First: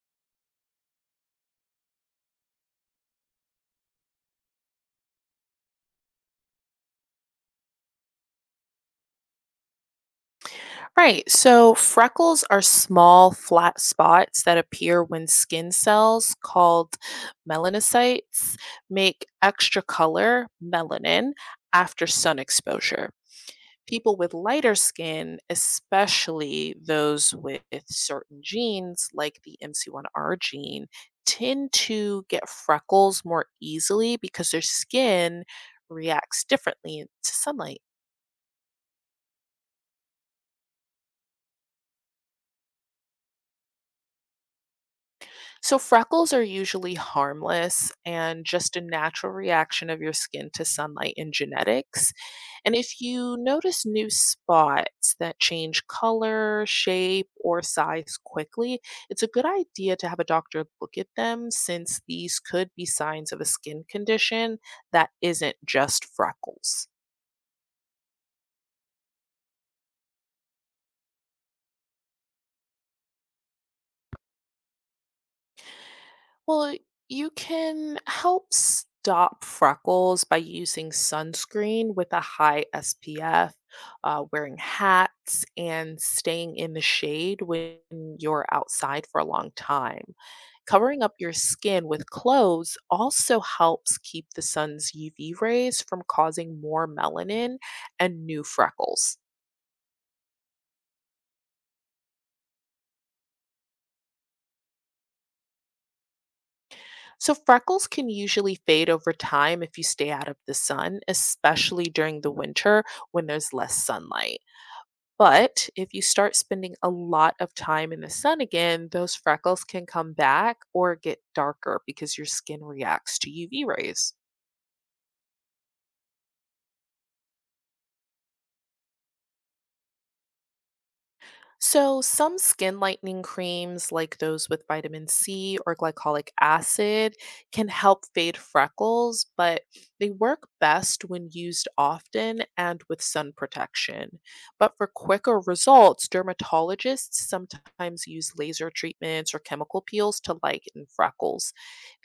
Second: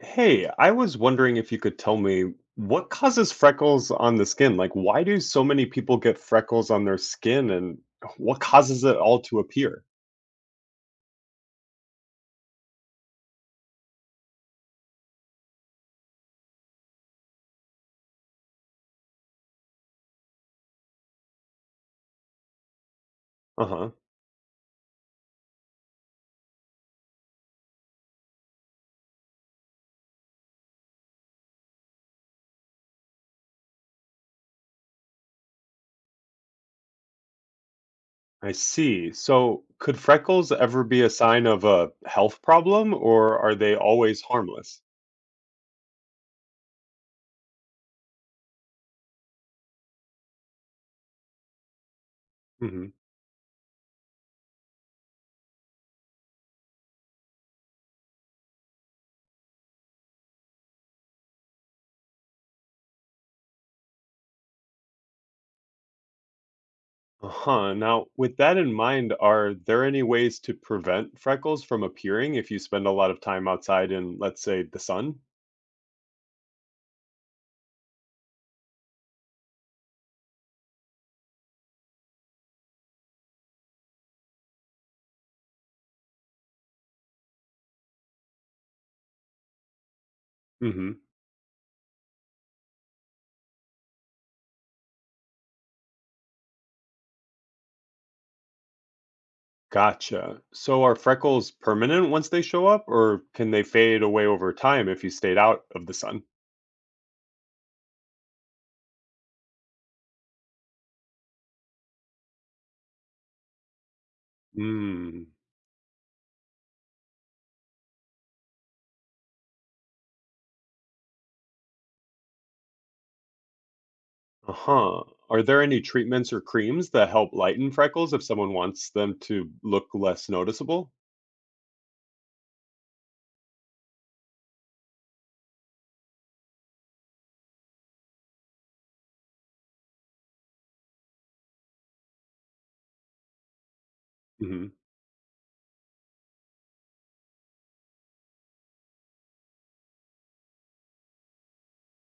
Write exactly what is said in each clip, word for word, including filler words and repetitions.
Hey, I was wondering if you could tell me what causes freckles on the skin? Like, why do so many people get freckles on their skin and what causes it all to appear? Right. So freckles are small, flat spots that appear when skin cells called melanocytes make extra color, melanin, after sun exposure. Uh-huh. People with lighter skin, especially those with certain genes like the M C one R gene, tend to get freckles more easily because their skin reacts differently to sunlight. I see. So, could freckles ever be a sign of a health problem or are they always harmless? So, freckles are usually harmless and just a natural reaction of your skin to sunlight and genetics. And Hmm. if you notice new spots that change color, shape, or size quickly, it's a good idea to have a doctor look at them since these could be signs of a skin condition that isn't just freckles. Uh-huh. Now, with that in mind, are there any ways to prevent freckles from appearing if you spend a lot of time outside in, let's say, the sun? Well, you can help stop freckles by using sunscreen with a high S P F, uh, wearing hats, and staying in the shade when you're outside for a long time. Mm-hmm. Covering up your skin with clothes also helps keep the sun's U V rays from causing more melanin and new freckles. Gotcha. So are freckles permanent once they show up, or can they fade away over time if you stayed out of the sun? So, freckles can usually fade over time if you stay out of the sun, especially during the winter when there's less sunlight. Hmm. But if you start spending a lot of time in the sun again, those freckles can come back or get darker because your skin reacts to U V rays. Uh huh. Are there any treatments or creams that help lighten freckles if someone wants them to look less noticeable? So, some skin lightening creams, like those with vitamin C or glycolic acid, can help fade freckles, but they work best when used often and with sun protection. Hmm. But for quicker results, dermatologists sometimes use laser treatments or chemical peels to lighten freckles.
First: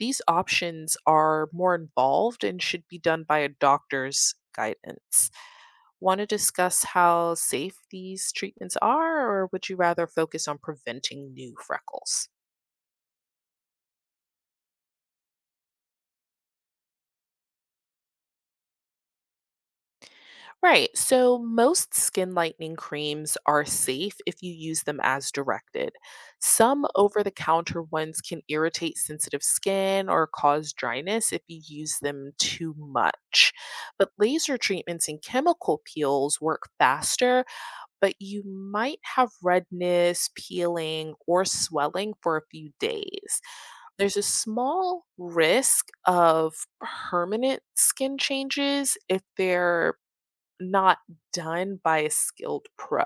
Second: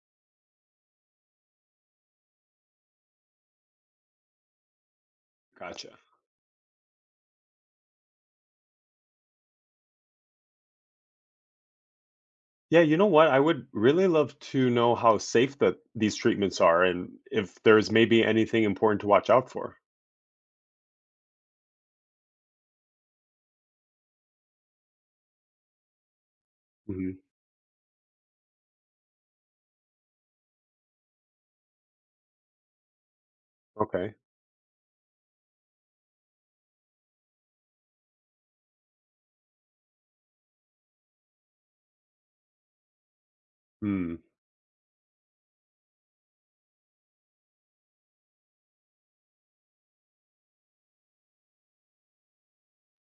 These options are more involved and should be done by a doctor's guidance. Gotcha. Want to discuss how safe these treatments are, or would you rather focus on preventing new freckles? Yeah, you know what? I would really love to know how safe that these treatments are, and if there's maybe anything important to watch out for. Right, so most skin lightening creams are safe if you use them as directed. Some over Hmm. the counter ones can irritate sensitive skin or cause dryness if you use them too much. But Okay. laser treatments and chemical peels work faster, but you might have redness, peeling, or swelling for a few days. Hmm. There's a small risk of permanent skin changes if they're not done by a skilled pro.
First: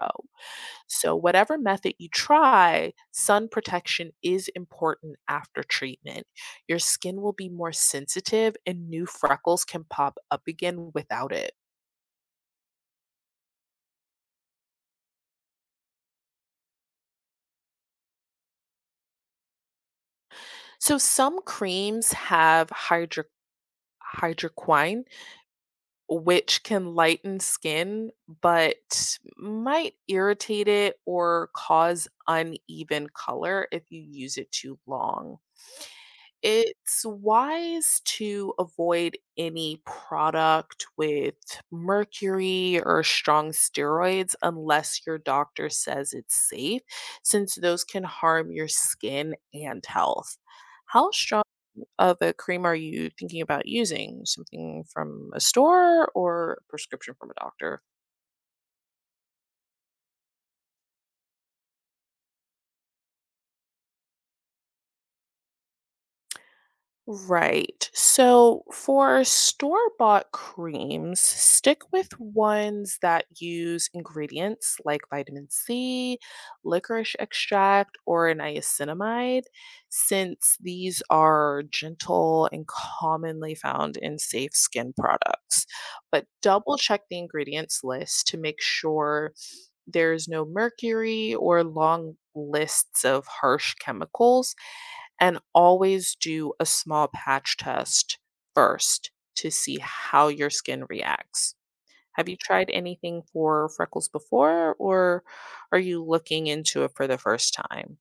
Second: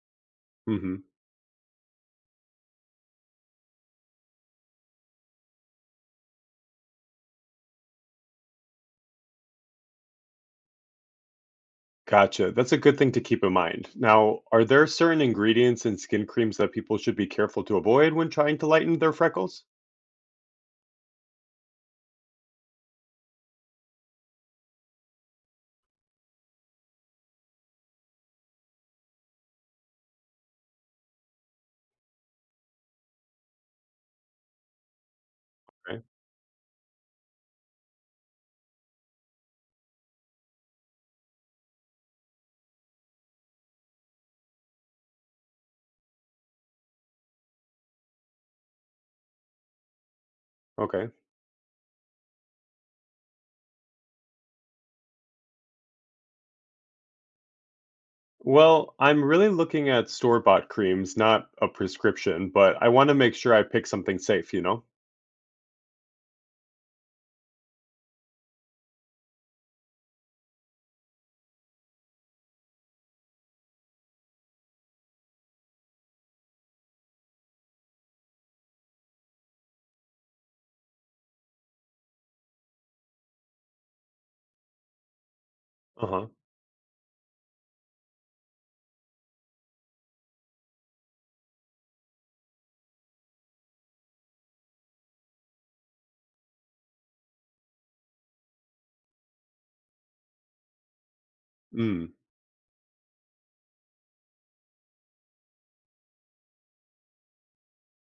Hmm. So, whatever method you try, sun protection is important after treatment. Your skin will be more sensitive and new freckles can pop up again without it. Gotcha. That's a good thing to keep in mind. Now, are there certain ingredients in skin creams that people should be careful to avoid when trying to lighten their freckles? So, some creams have hydro- hydroquine, which can lighten skin but might irritate it or cause uneven color if you use it too long. Okay. It's wise to avoid any product with mercury or strong steroids unless your doctor says it's safe, since those can harm your skin and health. Okay. How strong other cream are you thinking about using? Something from a store or a prescription from a doctor? Well, I'm really looking at store bought creams, not a prescription, but I want to make sure I pick something safe, you know? Right. So for store bought creams, stick with ones that use ingredients like vitamin C, licorice extract, or niacinamide, since these are gentle and commonly found in safe skin products. Uh But huh. double check the ingredients list to make sure there is no mercury or long lists of harsh chemicals, and always do a small patch test first to see how your skin reacts. Mm. Have you tried anything for freckles before, or are you looking into it for the first time?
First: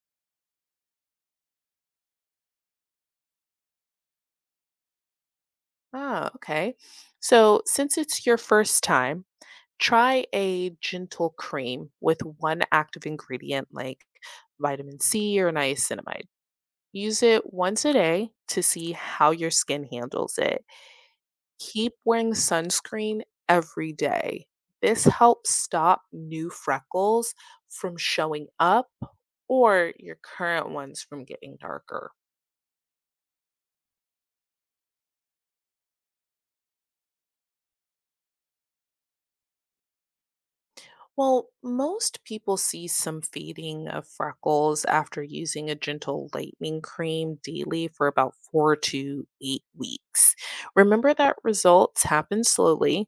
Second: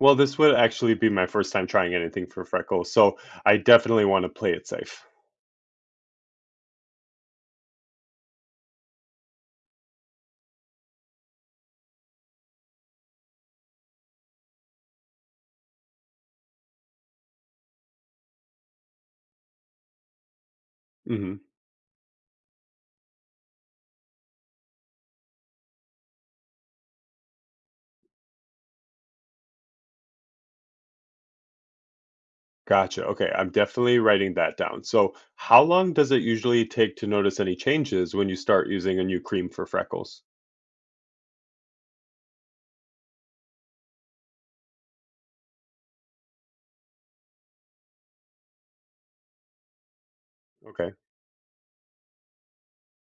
Well, this would actually be my first time trying anything for freckles, so I definitely want to play it safe. Ah, okay. So, since it's your first time, try a gentle cream with one active ingredient like vitamin C or niacinamide. Use it once a day to see how your skin handles it. Mhm. Keep wearing sunscreen every day. This helps stop new freckles from showing up or your current ones from getting darker. Gotcha. Okay, I'm definitely writing that down. So, how long does it usually take to notice any changes when you start using a new cream for freckles? Well, most people see some fading of freckles after using a gentle lightening cream daily for about four to eight weeks. Okay, Remember that results happen slowly,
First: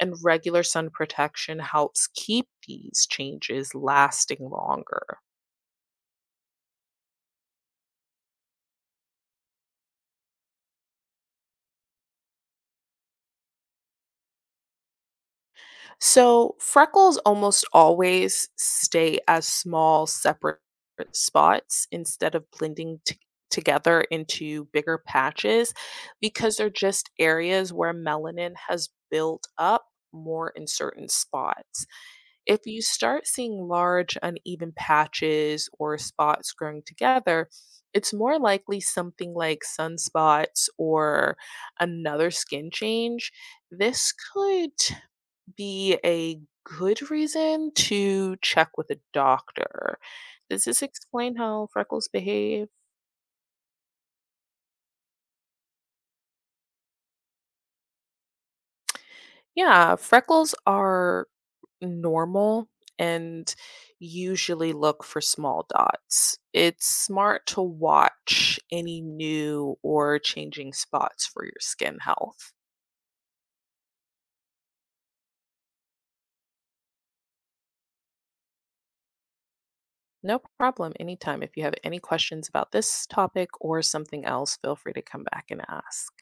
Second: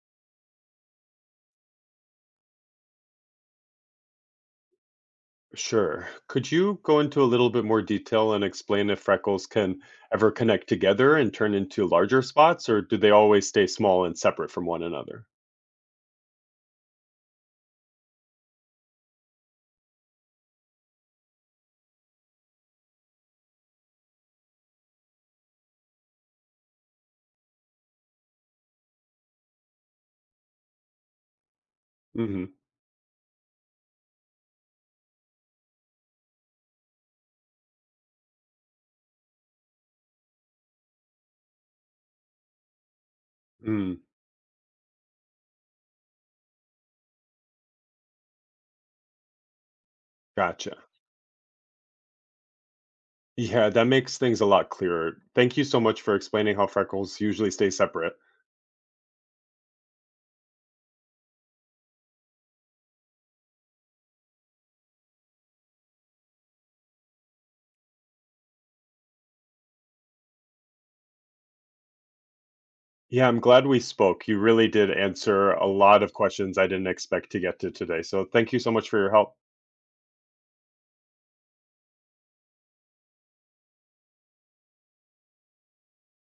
and regular sun protection helps keep these changes lasting longer. sure. Could you go into a little bit more detail and explain if freckles can ever connect together and turn into larger spots, or do they always stay small and separate from one another? So freckles almost always stay as small, separate spots instead of blending t- together into bigger patches because they're just areas where melanin has built up more in certain spots. Mm-hmm. If you start seeing large, uneven patches or spots growing together, it's more likely something like sunspots or another skin change. Mm, This could be a good reason to check with a doctor. Does gotcha. this explain how freckles behave? Yeah, that makes things a lot clearer. Thank you so much for explaining how freckles usually stay separate. Yeah, freckles are normal and usually look for small dots. It's smart to watch any new or changing spots for your skin health. Yeah, I'm glad we spoke. You really did answer a lot of questions I didn't expect to get to today. So thank you so much for your help. No problem, anytime. If you have any questions about this topic or something else, feel free to come back and ask.